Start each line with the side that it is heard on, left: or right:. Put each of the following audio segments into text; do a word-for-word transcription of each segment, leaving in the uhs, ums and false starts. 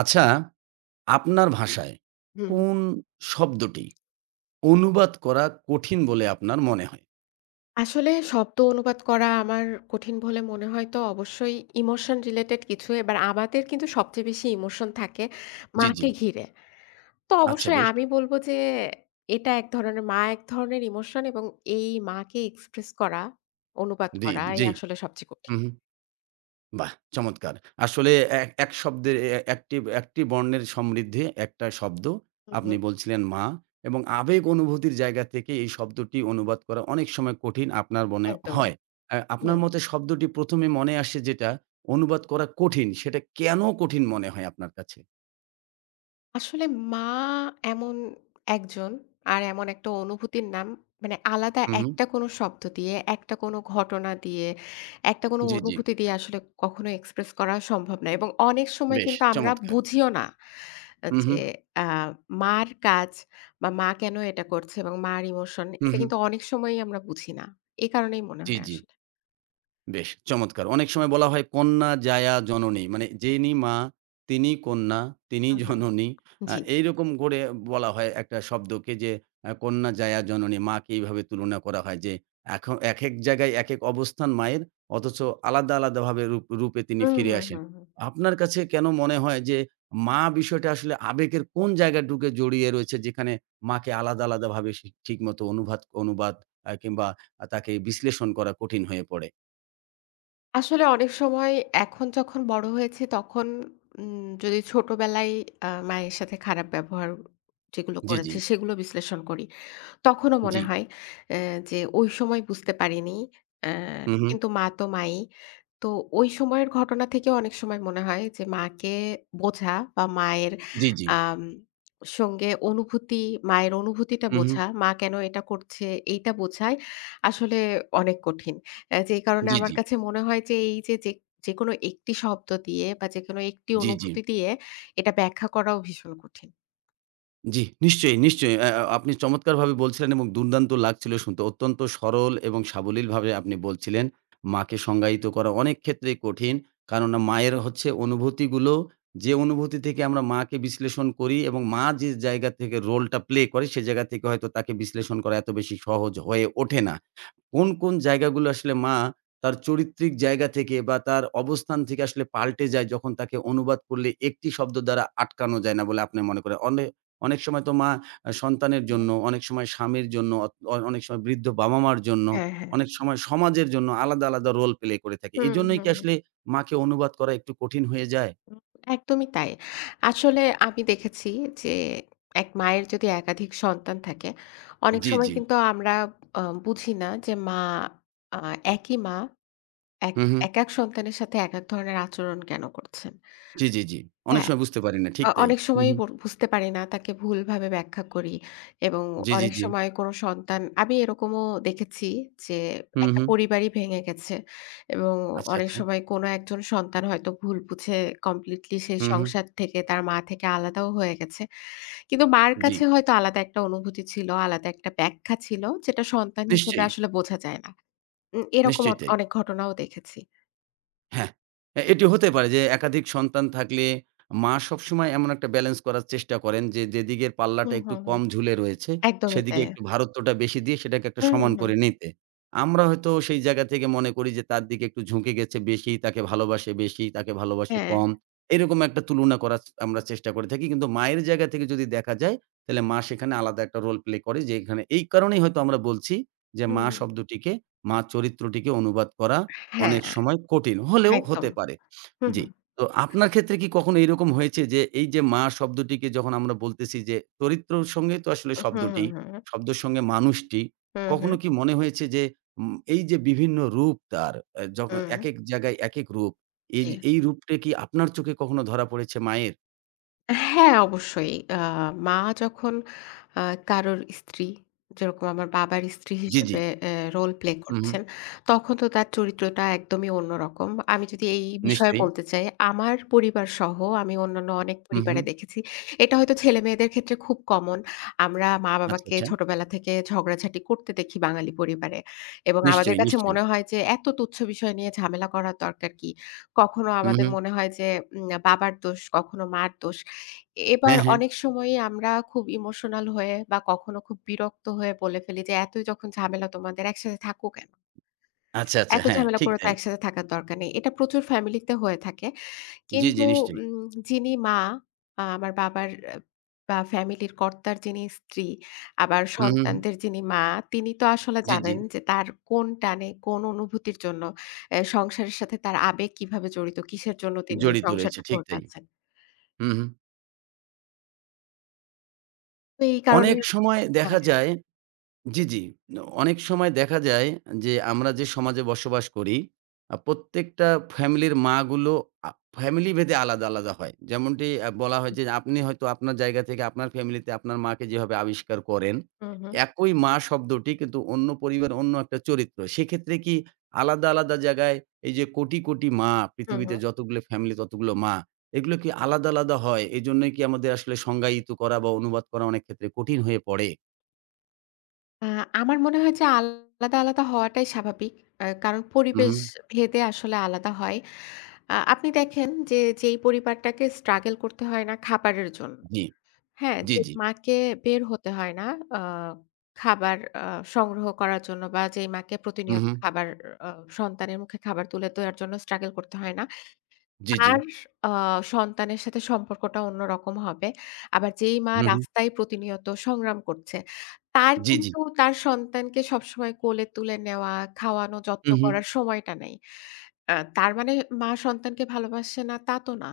right: আচ্ছা, আপনার ভাষায়
left: হুম।
right: কোন শব্দটি অনুবাদ করা কঠিন বলে আপনার মনে হয়?
left: আসলে শব্দ অনুবাদ করা আমার কঠিন বলে মনে হয় তো অবশ্যই ইমোশন রিলেটেড কিছু। এবার আমাদের কিন্তু সবচেয়ে বেশি ইমোশন থাকে
right: জি, জি।
left: মাকে ঘিরে। তো
right: আচ্ছা
left: অবশ্যই
right: বেশ।
left: আমি বলব যে এটা এক ধরনের মা এক ধরনের ইমোশন এবং এই মাকে এক্সপ্রেস করা, অনুবাদ
right: জি,
left: করা এই
right: জি।
left: আসলে সবচেয়ে
right: হু,
left: কঠিন।
right: হু। বাহ! চমৎকার। আসলে এক এক শব্দের এ এ- একটি একটি বর্ণের সমৃদ্ধি একটা শব্দ।
left: হুম,
right: আপনি
left: হুম।
right: বলছিলেন মা এবং আবেগ অনুভূতির জায়গা থেকে এই শব্দটি অনুবাদ করা অনেক সময় কঠিন আপনার মনে
left: একদমই।
right: হয়। আ আপনার
left: হুম।
right: মতে শব্দটি প্রথম এ মনে আসে যেটা অনুবাদ করা কঠিন, সেটা কেন কঠিন মনে হয় আপনার কাছে?
left: আসলে মা এমন একজন আর এমন একটা অনুভূতির নাম মানে আলাদা
right: হু, হু।
left: একটা কোনো শব্দ দিয়ে, একটা কোনো ঘটনা দিয়ে, একটা কোনো
right: জি, জি।
left: অনুভূতি দিয়ে আসলে কখনো এক্সপ্রেস করা সম্ভব না। এবং অনেক সময়
right: বেশ
left: কিন্তু আমরা
right: চমৎকার!
left: বুঝিও না
right: হু, হু,
left: যে আ মার কাজ বা মা কেন এটা করছে এবং মার ইমোশন
right: হু,
left: এটা
right: হু।
left: কিন্তু অনেক সময়ই আমরা বুঝি না। এ কারণেই মনে
right: জি,
left: হয়
right: জি।
left: আসলে।
right: বেশ চমৎকার! অনেক সময় বলা হয় কন্যা জায়া জননী। মানে যিনি মা তিনি কন্যা, তিনি
left: হুম, হুম।
right: জননী। আ
left: জি।
right: এইরকম করে বলা হয় একটা শব্দকে যে আ কন্যা জায়া জননী। মাকে এইভাবে তুলনা করা হয় যে এখ একেক জায়গায় একেক অবস্থান মায়ের, অথচ আলাদা, আলাদাভাবে রূপ রূপে তিনি
left: হুম,
right: ফিরে
left: হুম,
right: আসেন।
left: হুম, হুম।
right: আপনার কাছে কেন মনে হয় যে মা বিষয়টা আসলে আবেগের কোন জায়গাটুকে জড়িয়ে রয়েছে যেখানে মাকে আলাদা, আলাদাভাবে সে ঠিকমতো অনুবাদ অনুবাদ আ কিংবা আ তাকে বিশ্লেষণ করা কঠিন হয়ে পড়ে?
left: আসলে অনেক সময় এখন যখন বড় হয়েছি তখন উম যদি ছোটবেলায় আ মায়ের সাথে খারাপ ব্যবহার যেগুলো
right: জি, জি,
left: করেছে সেগুলো বিশ্লেষণ করি। তখনও
right: জি।
left: মনে হয় অ্যা যে ওই সময় বুঝতে পারিনি। অ্যা
right: হু, হু।
left: কিন্তু মা তো মাই। তো ওই সময়ের ঘটনা থেকেও অনেক সময় মনে হয় যে মাকে বোঝা বা মায়ের
right: জি, জি।
left: আম সঙ্গে অনুভূতি, মায়ের অনুভূতিটা
right: হু, হু।
left: বোঝা, মা কেন এটা করছে এইটা বোঝাই আসলে অনেক কঠিন। অ্যা যেই কারণে
right: জি,
left: আমার
right: জি।
left: কাছে মনে হয় যে এই যে, যে যেকোনো একটি শব্দ দিয়ে বা যেকোনো একটি
right: জি, জি।
left: অনুভূতি দিয়ে এটা ব্যাখ্যা করাও ভীষণ কঠিন।
right: জি, নিশ্চয়ই, নিশ্চয়ই। অ্যা আ আপনি চমৎকারভাবে বলছিলেন এবং দুর্দান্ত লাগছিল শুনতে। অত্যন্ত সরল এবং সাবলীলভাবে আপনি বলছিলেন। মাকে সংজ্ঞায়িত করা অনেক ক্ষেত্রেই কঠিন। কারণ মায়ের হচ্ছে অনুভূতিগুলো, যে অনুভূতি থেকে আমরা মাকে বিশ্লেষণ করি এবং মা যে জায়গা থেকে রোলটা প্লে করে সে জায়গা থেকে হয়তো তাকে বিশ্লেষণ করা এত বেশি সহজ হয়ে ওঠে না। কোন, কোন জায়গাগুলো আসলে মা তার চরিত্রিক জায়গা থেকে বা তার অবস্থান থেকে আসলে পাল্টে যায় যখন তাকে অনুবাদ করলে একটি শব্দ দ্বারা আটকানো যায় না বলে আপনি মনে করেন? অনে অনেক সময় তো মা আ সন্তানের
left: হ্যাঁ,
right: জন্য,
left: হ্যাঁ।
right: অনেক সময় স্বামীর জন্য, অত অ অনেক সময় বৃদ্ধ বাবা-মার জন্য,
left: হ্যাঁ, হ্যাঁ।
right: অনেক সময় সমাজের জন্য আলাদা, আলাদা রোল প্লে করে থাকে।
left: হুম,
right: এজন্যই
left: হুম,
right: কি
left: হুম।
right: আসলে মাকে অনুবাদ করা একটু কঠিন হয়ে যায়?
left: উম একদমই তাই। আসলে আমি দেখেছি যে এক মায়ের যদি একাধিক সন্তান থাকে, অনেক
right: জি,
left: সময়
right: জি।
left: কিন্তু আমরা আ বুঝি না যে মা আ একই মা এক
right: হু, হু।
left: একেক সন্তানের সাথে একেক ধরনের আচরণ কেন করছেন।
right: জি, জি, জি। অনেক
left: হ্যাঁ?
right: সময় বুঝতে পারি না। ঠিক
left: আ
right: তাই।
left: অনেক
right: হু,
left: সময়ই
right: হু।
left: বু বুঝতে পারি না। তাকে ভুলভাবে ব্যাখ্যা করি এবং
right: জি, জি,
left: অনেক
right: জি।
left: সময় কোনো সন্তান আমি এরকমও দেখেছি যে
right: হু,
left: একটা
right: হু।
left: পরিবারই ভেঙে গেছে এবং
right: আচ্ছা,
left: অনেক
right: আচ্ছা।
left: সময় কোনো একজন সন্তান হয়তো ভুল বুঝে কমপ্লিটলি সেই
right: হু, হু।
left: সংসার থেকে তার মা থেকে আলাদাও হয়ে গেছে। কিন্তু মার
right: জি।
left: কাছে হয়তো আলাদা একটা অনুভূতি ছিল, আলাদা একটা ব্যাখ্যা ছিল যেটা সন্তান হিসেবে
right: নিশ্চয়ই,
left: আসলে বোঝা যায় না। উম এরকম অ
right: নিশ্চয়ই তাই।
left: অনেক ঘটনাও দেখেছি।
right: হ্যাঁ, এ এটি হতে পারে যে একাধিক সন্তান থাকলে মা সবসময় এমন একটা ব্যালেন্স করার চেষ্টা করেন যে, যেদিকের পাল্লাটা
left: হুম,
right: একটু
left: হুম, হুম।
right: কম ঝুলে রয়েছে,
left: একদমই
right: সেদিকে
left: তাই।
right: একটু ভারত্বটা বেশি দিয়ে সেটাকে একটা
left: হুম, হুম,
right: সমান
left: হুম।
right: করে নিতে। আমরা হয়তো সেই জায়গা থেকে মনে করি যে তার দিকে একটু ঝুঁকে গেছে বেশি, তাকে ভালোবাসে বেশি, তাকে ভালোবাসে
left: হ্যাঁ।
right: কম। এরকম একটা তুলনা করার আমরা চেষ্টা করে থাকি। কিন্তু মায়ের জায়গা থেকে যদি দেখা যায়, তাহলে মা সেখানে আলাদা একটা রোল প্লে করে যে এখানে এই কারণেই হয়তো আমরা বলছি যে মা
left: হুম।
right: শব্দটিকে, মা চরিত্রটিকে অনুবাদ করা
left: হ্যাঁ।
right: অনেক সময় কঠিন হলেও
left: একদম।
right: হতে পারে।
left: হু,
right: জি।
left: হু,
right: তো আপনার ক্ষেত্রে কি কখনো এরকম হয়েছে যে এই যে মা শব্দটিকে যখন আমরা বলতেছি যে চরিত্রর সঙ্গে তো আসলে
left: হু, হু,
right: শব্দটি,
left: হু,
right: শব্দের সঙ্গে মানুষটি।
left: হু, হু,
right: কখনো কি মনে হয়েছে যে উম এই যে বিভিন্ন রূপ তার আ যখ
left: হু,
right: একেক জায়গায় একেক রূপ। এই
left: জি।
right: যে এই রূপটা কি আপনার চোখে কখনো ধরা পড়েছে মায়ের?
left: হ্যাঁ, অবশ্যই। আ মা যখন আ কারোর স্ত্রী, যেরকম আমার বাবার স্ত্রী
right: জি, জি।
left: হিসেবে অ্যা রোল প্লে
right: হুম, হুম।
left: করছেন, তখন তো তার চরিত্রটা একদমই অন্যরকম। আমি যদি এই বিষয়ে
right: নিশ্চয়ই।
left: বলতে চাই, আমার পরিবারসহ আমি অন্যান্য অনেক
right: হুম,
left: পরিবারে
right: হুম।
left: দেখেছি। এটা হয়তো ছেলেমেয়েদের ক্ষেত্রে খুব কমন। আমরা
right: আচ্ছা,
left: মা-বাবাকে
right: আচ্ছা।
left: ছোটবেলা থেকে ঝগড়াঝাটি করতে দেখি বাঙালি পরিবারে। এবং আমাদের
right: নিশ্চয়ই,
left: কাছে
right: নিশ্চয়ই।
left: মনে হয় যে এত তুচ্ছ বিষয় নিয়ে ঝামেলা করার দরকার কি? কখনো
right: হুম,
left: আমাদের
right: হুম।
left: মনে হয় যে উম বাবার দোষ, কখনো মার দোষ। এবার
right: হ্যাঁ, হ্যাঁ।
left: অনেক সময়ই আমরা খুব ইমোশনাল হয়ে বা কখনো খুব বিরক্ত হয়ে বলে ফেলি যে, "এতই যখন ঝামেলা তোমাদের একসাথে থাকো কেন?
right: আচ্ছা, আচ্ছা।
left: এত
right: হ্যাঁ,
left: ঝামেলা
right: ঠিক
left: করে তো
right: তাই।
left: একসাথে থাকার দরকার নেই।" এটা প্রচুর ফ্যামিলিতে হয়ে থাকে।
right: জি,
left: কিন্তু
right: জি, নিশ্চয়ই।
left: উম যিনি মা, আ আমার বাবার আ বা ফ্যামিলির কর্তার যিনি স্ত্রী, আবার
right: হুম, হুম, হুম।
left: সন্তানদের যিনি মা, তিনি তো আসলে
right: জি, জি।
left: জানেন যে তার কোন টানে, কোন অনুভূতির জন্য এ সংসারের সাথে তার আবেগ কিভাবে জড়িত, কিসের জন্য তিনি
right: জড়িত রয়েছে,
left: সংসারটা
right: ঠিক
left: ধরে
right: তাই।
left: আছেন।
right: হু, হু।
left: তো এই কারণে
right: অনেক সময়
left: হ্যাঁ।
right: দেখা যায়, জি, জি। অনেক সময় দেখা যায় যে আমরা যে সমাজে বসবাস করি, আ প্রত্যেকটা ফ্যামিলির মাগুলো আ ফ্যামিলি ভেদে আলাদা, আলাদা হয়। যেমনটি আ বলা হয় যে আপনি হয়তো আপনার জায়গা থেকে আপনার ফ্যামিলিতে আপনার মাকে যেভাবে আবিষ্কার করেন,
left: হুম, হুম।
right: একই মা শব্দটি কিন্তু অন্য পরিবার অন্য একটা চরিত্র। সেক্ষেত্রে কি আলাদা, আলাদা জায়গায় এই যে কোটি, কোটি মা,
left: হুম,
right: পৃথিবীতে
left: হুম।
right: যতগুলো ফ্যামিলি ততগুলো মা, এগুলো কি আলাদা, আলাদা হয়? এজন্যই কি আমাদের আসলে সংজ্ঞায়িত করা বা অনুবাদ করা অনেক ক্ষেত্রে কঠিন হয়ে পড়ে?
left: আ আমার মনে হয় যে আলাদা, আলাদা হওয়াটাই স্বাভাবিক। আ কারণ
right: উহু,
left: পরিবেশ ভেদে আসলে আলাদা হয়। আ আপনি দেখেন যে, যেই পরিবারটাকে স্ট্রাগল করতে হয় না খাবারের জন্য,
right: জি।
left: হ্যাঁ?
right: জি,
left: যে
right: জি।
left: মাকে বের হতে হয় না আ খাবার আ সংগ্রহ করার জন্য বা যেই মাকে
right: হু,
left: প্রতিনিয়ত
right: হু।
left: খাবার আ সন্তানের মুখে খাবার তুলে দেওয়ার জন্য স্ট্রাগল করতে হয় না।
right: জি, জি।
left: তার আ সন্তানের সাথে সম্পর্কটা অন্যরকম হবে। আবার যেই মা
right: হু, হু।
left: রাস্তায় প্রতিনিয়ত সংগ্রাম করছে, তার
right: জি, জি।
left: কিন্তু তার সন্তানকে সবসময় কোলে তুলে নেওয়া, খাওয়ানো, যত্ন
right: হু, হু।
left: করার সময়টা নেই। আ তার মানে মা সন্তানকে ভালোবাসে না তা তো না।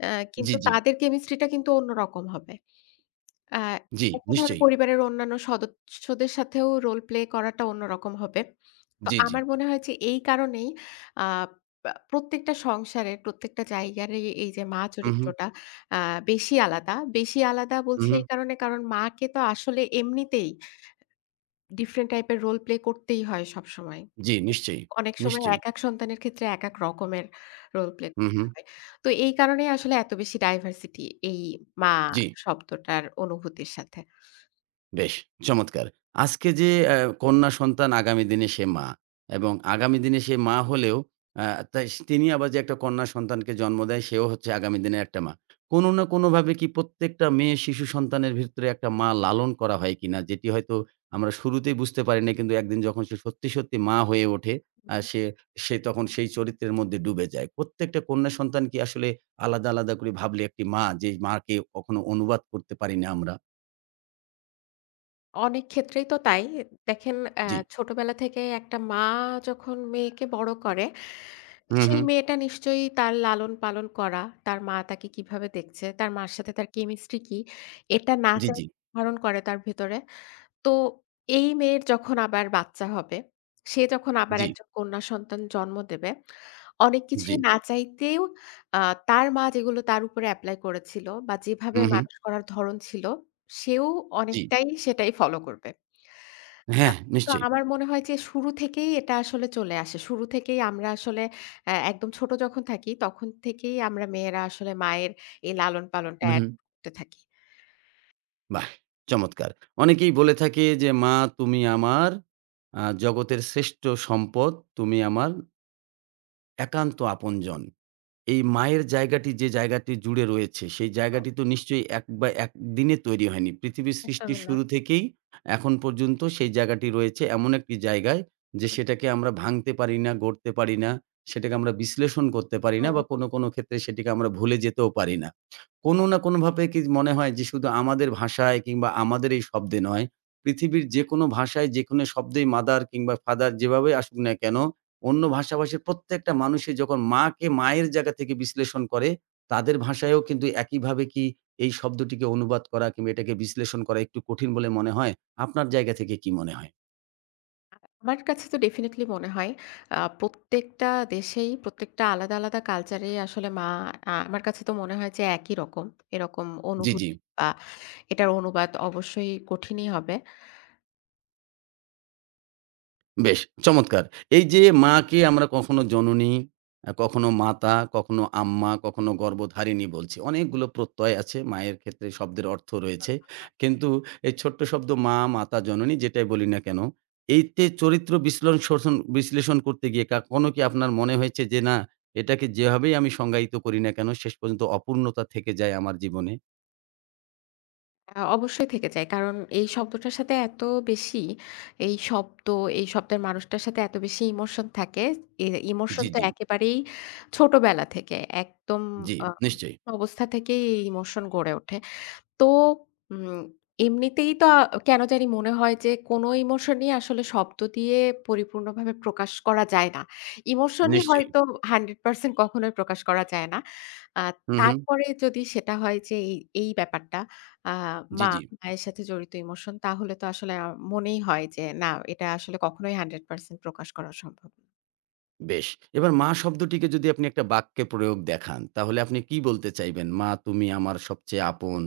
left: অ্যা
right: জি,
left: কিন্তু
right: জি।
left: তাদের কেমিস্ট্রিটা কিন্তু অন্যরকম হবে। আ
right: জি,
left: একইভাবে
right: নিশ্চয়ই।
left: পরিবারের অন্যান্য সদস্যদের সাথেও রোল প্লে করাটা অন্যরকম হবে। তো
right: জি, জি।
left: আমার মনে হয় যে এই কারণেই আ পা প্রত্যেকটা সংসারের প্রত্যেকটা জায়গারই এই যে মা
right: হু, হু।
left: চরিত্রটা আ বেশি আলাদা। বেশি আলাদা
right: হু,
left: বলছি
right: হু।
left: এই কারণে কারণ মাকে তো আসলে এমনিতেই ডিফারেন্ট টাইপের রোল প্লে করতেই হয় সবসময়।
right: জি, নিশ্চয়ই।
left: অনেক সময়
right: নিশ্চয়ই।
left: একেক সন্তানের ক্ষেত্রে একেক রকমের রোল প্লে
right: হু,
left: করতে
right: হু।
left: হয়। তো এই কারণেই আসলে এত বেশি ডাইভার্সিটি এই মা
right: জি।
left: শব্দটার অনুভূতির সাথে।
right: বেশ চমৎকার! আজকে যে অ্যা কন্যা সন্তান আগামী দিনে সে মা এবং আগামী দিনে সে মা হলেও আ তাই সে- তিনি আবার যে একটা কন্যা সন্তানকে জন্ম দেয় সেও হচ্ছে আগামী দিনের একটা মা। কোনো না কোনোভাবে কি প্রত্যেকটা মেয়ে শিশু সন্তানের ভিতরে একটা মা লালন করা হয় কিনা? যেটি হয়তো আমরা শুরুতেই বুঝতে পারি না কিন্তু একদিন যখন সে সত্যি, সত্যি মা হয়ে ওঠে আ সে সে তখন সেই চরিত্রের মধ্যে ডুবে যায়। প্রত্যেকটা কন্যা সন্তান কি আসলে আলাদা, আলাদা করে ভাবলে একটি মা, যে মাকে কখনো অনুবাদ করতে পারি না আমরা?
left: অনেক ক্ষেত্রেই তো তাই। দেখেন অ্যা
right: জি।
left: ছোটবেলা থেকে একটা মা যখন মেয়েকে বড় করে,
right: হু, হু।
left: সেই মেয়েটা নিশ্চয়ই তার লালন-পালন করা, তার মা তাকে কিভাবে দেখছে, তার মার সাথে তার কেমিস্ট্রি কি, এটা না
right: জি,
left: চাই
right: জি,
left: ধারণ করে তার ভেতরে। তো এই মেয়ের যখন আবার বাচ্চা হবে, সে যখন আবার
right: জি,
left: একজন কন্যা সন্তান জন্ম দেবে, অনেক
right: জি,
left: কিছুই না চাইতেও আ তার মা যেগুলো তার উপরে এপ্লাই করেছিল বা যেভাবে
right: হু, হু,
left: মানুষ করার ধরন ছিল, সেও
right: জি।
left: অনেকটাই সেটাই ফলো করবে। আ
right: হ্যাঁ,
left: তো
right: নিশ্চয়ই।
left: আমার মনে হয় যে শুরু থেকেই এটা আসলে চলে আসে। শুরু থেকেই আমরা আসলে অ্যা একদম ছোট যখন থাকি, তখন থেকেই আমরা মেয়েরা আসলে মায়ের এই লালন-পালনটা
right: হু, হু,
left: অ্যাড করতে থাকি।
right: বাহ! চমৎকার। অনেকেই বলে থাকে যে, "মা তুমি আমার আ জগতের শ্রেষ্ঠ সম্পদ, তুমি আমার একান্ত আপনজন।" এই মায়ের জায়গাটি যে জায়গাটি জুড়ে রয়েছে, সেই
left: ও
right: জায়গাটি তো নিশ্চয়ই এক বা একদিনে তৈরি হয়নি। পৃথিবীর সৃষ্টির
left: একদমই না।
right: শুরু থেকেই এখন পর্যন্ত সেই জায়গাটি রয়েছে এমন একটি জায়গায় যে
left: হুম,
right: সেটাকে আমরা ভাঙতে পারি না, গড়তে পারি না, সেটাকে আমরা বিশ্লেষণ করতে পারি না
left: হুম।
right: বা কোনো, কোনো ক্ষেত্রে সেটিকে আমরা ভুলে যেতেও পারি না। কোনো না কোনোভাবে কি মনে হয় যে শুধু আমাদের ভাষায় কিংবা আমাদের এই শব্দে নয়, পৃথিবীর যেকোনো ভাষায় যেকোনো শব্দেই মাদার কিংবা ফাদার যেভাবেই আসুক না কেন, অন্য ভাষাভাষীর প্রত্যেকটা মানুষই যখন মাকে মায়ের জায়গা থেকে বিশ্লেষণ করে, তাদের ভাষায়ও কিন্তু একইভাবে কি এই শব্দটিকে অনুবাদ করা কিংবা এটাকে বিশ্লেষণ করা একটু কঠিন বলে মনে হয়? আপনার জায়গা থেকে কি মনে হয়?
left: আমার কাছে তো ডেফিনিটলি মনে হয় আ প্রত্যেকটা দেশেই প্রত্যেকটা আলাদা, আলাদা কালচারেই আসলে মা আ আমার কাছে তো মনে হয় যে একই রকম। এরকম
right: জি, জি।
left: অনুভূতি বা এটার অনুবাদ অবশ্যই কঠিনই হবে।
right: বেশ চমৎকার! এই যে মাকে আমরা কখনো জননী, আ কখনো মাতা, কখনো আম্মা, কখনো গর্ভধারিণী বলছি। অনেকগুলো প্রত্যয় আছে। মায়ের ক্ষেত্রে শব্দের অর্থ রয়েছে। কিন্তু এই ছোট্ট শব্দ মা, মাতা, জননী যেটাই বলি না কেন, এইতে চরিত্র বিশ্লন শোষণ বিশ্লেষণ করতে গিয়ে কখনো কি আপনার মনে হয়েছে যে না, এটাকে যেভাবেই আমি সংজ্ঞায়িত করি না কেন শেষ পর্যন্ত অপূর্ণতা থেকে যায় আমার জীবনে?
left: আ অবশ্যই থেকে যায়। কারণ এই শব্দটার সাথে এত বেশি এই শব্দ, এই শব্দের মানুষটার সাথে এত বেশি ইমোশন থাকে। এ ইমোশন
right: জি,
left: তো
right: জি,
left: একেবারেই ছোটবেলা থেকে একদম
right: জি,
left: আ
right: নিশ্চয়ই,
left: অবস্থা থেকেই এই ইমোশন গড়ে ওঠে। তো উম এমনিতেই তো আ কেন জানি মনে হয় যে কোনো ইমোশনই আসলে শব্দ দিয়ে পরিপূর্ণভাবে প্রকাশ করা যায় না। ইমোশনই
right: নিশ্চয়ই।
left: হয়তো একশ পার্সেন্ট কখনোই প্রকাশ করা যায় না। আ
right: হু, হু।
left: তারপরে যদি সেটা হয় যে এই, এই ব্যাপারটা আ
right: জি,
left: মা,
right: জি।
left: মায়ের সাথে জড়িত ইমোশন তাহলে তো আসলে আ মনেই হয় যে না এটা আসলে কখনোই একশ পার্সেন্ট প্রকাশ করা সম্ভব না।
right: বেশ। এবার মা শব্দটিকে যদি আপনি একটা বাক্যে প্রয়োগ দেখান, তাহলে আপনি কি বলতে চাইবেন? মা তুমি আমার সবচেয়ে আপন,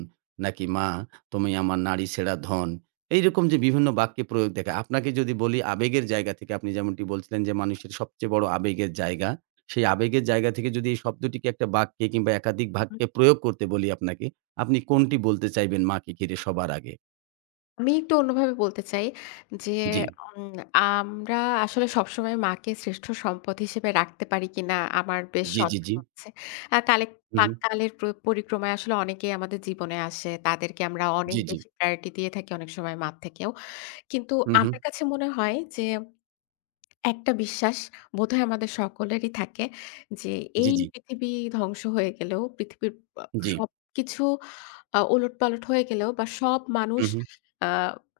right: নাকি মা তুমি আমার নারী সেরা ধন? এইরকম যে বিভিন্ন বাক্যে প্রয়োগ দেখা। আপনাকে যদি বলি আবেগের জায়গা থেকে আপনি যেমনটি বলছিলেন যে মানুষের সবচেয়ে বড় আবেগের জায়গা। সেই আবেগের জায়গা থেকে যদি এই শব্দটিকে একটা বাক্যে কিংবা একাধিক বাক্যে প্রয়োগ করতে বলি আপনাকে, আপনি কোনটি বলতে চাইবেন মাকে ঘিরে সবার আগে?
left: আমি একটু অন্যভাবে বলতে চাই যে,
right: জি,
left: উম আমরা আসলে সবসময় মাকে শ্রেষ্ঠ সম্পদ হিসেবে রাখতে পারি কিনা আমার বেশ
right: জি, জি, জি।
left: সন্দেহ আছে। আ কালে
right: হু,
left: পা
right: হু।
left: কালের প্র পরিক্রমায় আসলে অনেকেই আমাদের জীবনে আসে। তাদেরকে আমরা অনেক
right: জি, জি।
left: বেশি প্রায়োরিটি দিয়ে থাকি অনেক সময় মার থেকেও। কিন্তু
right: হু, হু।
left: আমার কাছে মনে হয় যে, একটা বিশ্বাস বোধহয় আমাদের সকলেরই থাকে যে,
right: জি,
left: এই
right: জি।
left: পৃথিবী ধ্বংস হয়ে গেলেও পৃথিবীর আ
right: জি।
left: সবকিছু আ ওলটপালট হয়ে গেলেও বা সব
right: হু,
left: মানুষ
right: হু।
left: আ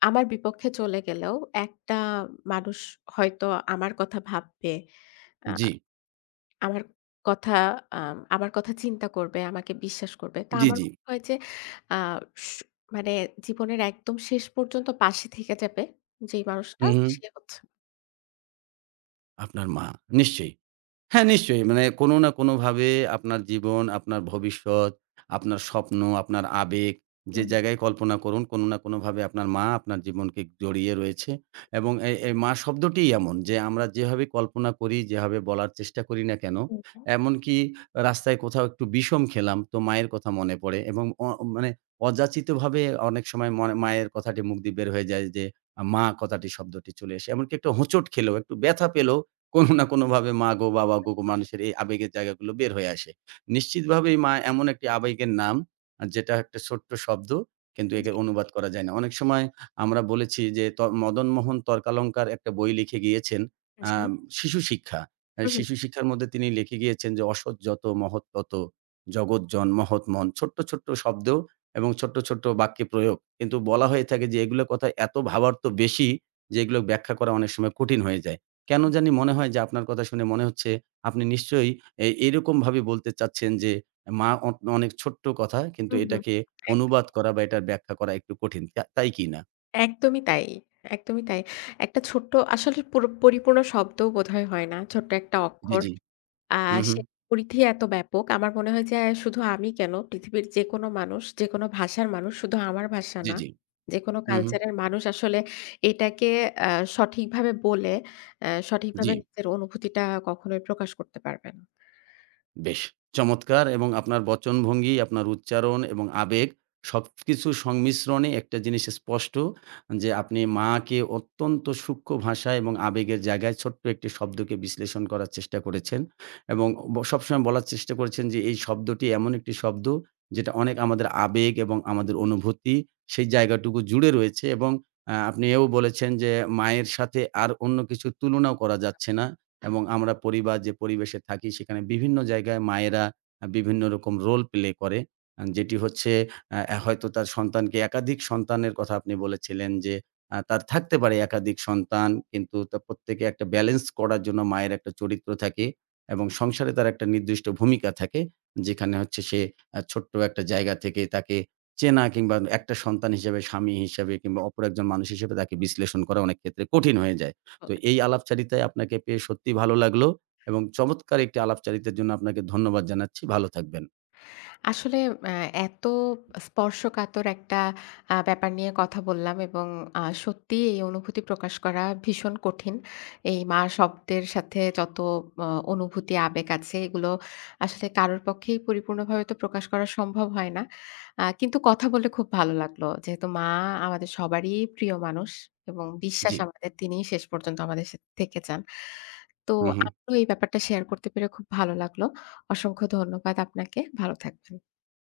left: আমার বিপক্ষে চলে গেলেও একটা মানুষ হয়তো আমার কথা ভাববে। আ
right: জি।
left: আমার কথা আ আমার কথা চিন্তা করবে, আমাকে বিশ্বাস করবে। তা
right: জি,
left: আমার
right: জি।
left: মনে হয় যে আ স মানে জীবনের একদম শেষ পর্যন্ত পাশে থেকে যাবে যেই
right: হু,
left: মানুষটা
right: হু।
left: সে হচ্ছে
right: আপনার মা। নিশ্চয়ই। হ্যাঁ, নিশ্চয়ই। মানে কোনো না কোনোভাবে আপনার জীবন, আপনার ভবিষ্যৎ, আপনার স্বপ্ন, আপনার আবেগ যে
left: হুম,
right: জায়গায় কল্পনা করুন, কোনো না কোনোভাবে আপনার মা আপনার জীবনকে জড়িয়ে রয়েছে এবং এই, এই মা শব্দটিই এমন যে আমরা যেভাবে কল্পনা করি, যেভাবে বলার চেষ্টা করি না কেন,
left: হুম, হুম,
right: এমনকি রাস্তায় কোথাও একটু বিষম খেলাম তো মায়ের কথা মনে পড়ে এবং অ মানে অযাচিতভাবে অনেক সময় মনে মায়ের কথাটি মুখ দিয়ে বের হয়ে যায় যে, আ মা কথাটি শব্দটি চলে আসে। এমনকি একটা হোঁচট খেলেও, একটু ব্যথা পেলেও কোনো না কোনোভাবে মা গো, বাবা গো, মানুষের এই আবেগের জায়গাগুলো বের হয়ে আসে। নিশ্চিতভাবেই মা এমন একটি আবেগের নাম, আ যেটা একটা ছোট্ট শব্দ কিন্তু একে
left: জি,
right: অনুবাদ করা যায় না। অনেক সময় আমরা বলেছি যে ত মদনমোহন তর্কালঙ্কার একটা বই লিখে গিয়েছেন,
left: জি।
right: আম শিশু শিক্ষা। আ
left: হুম, হুম,
right: শিশু শিক্ষার মধ্যে তিনি লিখে গিয়েছেন যে "অসৎ যত মহৎ তত, জগৎ জন মহৎ মন।" ছোট্ট, ছোট্ট শব্দ এবং ছোট্ট, ছোট্ট বাক্যে প্রয়োগ। কিন্তু বলা হয়ে থাকে যে এগুলোর কথা এত ভাবার্থ বেশি যে এগুলো ব্যাখ্যা করা অনেক সময় কঠিন হয়ে যায়। কেন
left: হুম,
right: জানি মনে হয় যে আপনার কথা শুনে মনে হচ্ছে আপনি নিশ্চয়ই এ এরকমভাবে বলতে চাচ্ছেন যে মা অ অনেক ছোট্ট কথা কিন্তু
left: হুম, হুম।
right: এটাকে
left: এক
right: অনুবাদ করা বা এটার ব্যাখ্যা করা একটু কঠিন। তা তাই কি না?
left: একদমই তাই, একদমই তাই। একটা ছোট্ট আসলে পুরো পরিপূর্ণ শব্দও বোধহয় হয় না। ছোট্ট একটা
right: জি,
left: অক্ষর।
right: জি।
left: আ
right: হু, হু।
left: সে পরিধি এত ব্যাপক। আমার মনে হয় যে শুধু আমি কেন পৃথিবীর যেকোনো মানুষ, যেকোনো ভাষার মানুষ শুধু আমার ভাষা
right: জি,
left: না।
right: জি।
left: যেকোনো
right: হু, হু।
left: কালচারের মানুষ আসলে এটাকে আ সঠিকভাবে বলে, আ
right: জি।
left: সঠিকভাবে নিজের অনুভূতিটা কখনোই প্রকাশ করতে পারবে না।
right: বেশ চমৎকার! এবং আপনার বচনভঙ্গি, আপনার উচ্চারণ এবং আবেগ সবকিছুর সংমিশ্রণে একটা জিনিস স্পষ্ট যে আপনি মা'কে অত্যন্ত সূক্ষ্ম ভাষা এবং আবেগের জায়গায় ছোট্ট একটি শব্দকে বিশ্লেষণ করার চেষ্টা করেছেন এবং ব সবসময় বলার চেষ্টা করেছেন যে এই শব্দটি এমন একটি শব্দ যেটা অনেক আমাদের আবেগ এবং আমাদের অনুভূতি, সেই জায়গাটুকু জুড়ে রয়েছে এবং আ আপনি এও বলেছেন যে মায়ের সাথে আর অন্য কিছুর তুলনাও করা যাচ্ছে না। এবং আমরা পরিবার যে পরিবেশে থাকি সেখানে বিভিন্ন জায়গায় মায়েরা আ বিভিন্ন রকম রোল প্লে করে। আ যেটি হচ্ছে আ হয়তো তার সন্তানকে, একাধিক সন্তানের কথা আপনি বলেছিলেন যে আ তার থাকতে পারে একাধিক সন্তান কিন্তু তা প্রত্যেকে একটা ব্যালেন্স করার জন্য মায়ের একটা চরিত্র থাকে এবং সংসারে তার একটা নির্দিষ্ট ভূমিকা থাকে। যেখানে হচ্ছে সে আ ছোট্ট একটা জায়গা থেকে তাকে চেনা কিংবা একটা সন্তান হিসেবে, স্বামী হিসেবে কিংবা অপর একজন মানুষ হিসেবে তাকে বিশ্লেষণ করা অনেক ক্ষেত্রে কঠিন হয়ে যায়।
left: তো
right: তো এই আলাপচারিতায় আপনাকে পেয়ে সত্যিই ভালো লাগলো এবং চমৎকার একটি আলাপচারিতার জন্য আপনাকে ধন্যবাদ জানাচ্ছি। ভালো থাকবেন।
left: আসলে আ এত স্পর্শকাতর একটা আ ব্যাপার নিয়ে কথা বললাম এবং আ সত্যিই এই অনুভূতি প্রকাশ করা ভীষণ কঠিন। এই মা শব্দের সাথে যত অ অনুভূতি, আবেগ আছে এগুলো আসলে কারোর পক্ষেই পরিপূর্ণভাবে তো প্রকাশ করা সম্ভব হয় না। আ কিন্তু কথা বলে খুব ভালো লাগলো। যেহেতু মা আমাদের সবারই প্রিয় মানুষ এবং বিশ্বাস
right: জি।
left: আমাদের তিনিই শেষ পর্যন্ত আমাদের সাথে থেকে যান। তো
right: হুম, হুম।
left: আপনিও এই ব্যাপারটা শেয়ার করতে পেরে খুব ভালো লাগলো। অসংখ্য ধন্যবাদ আপনাকে। ভালো থাকবেন।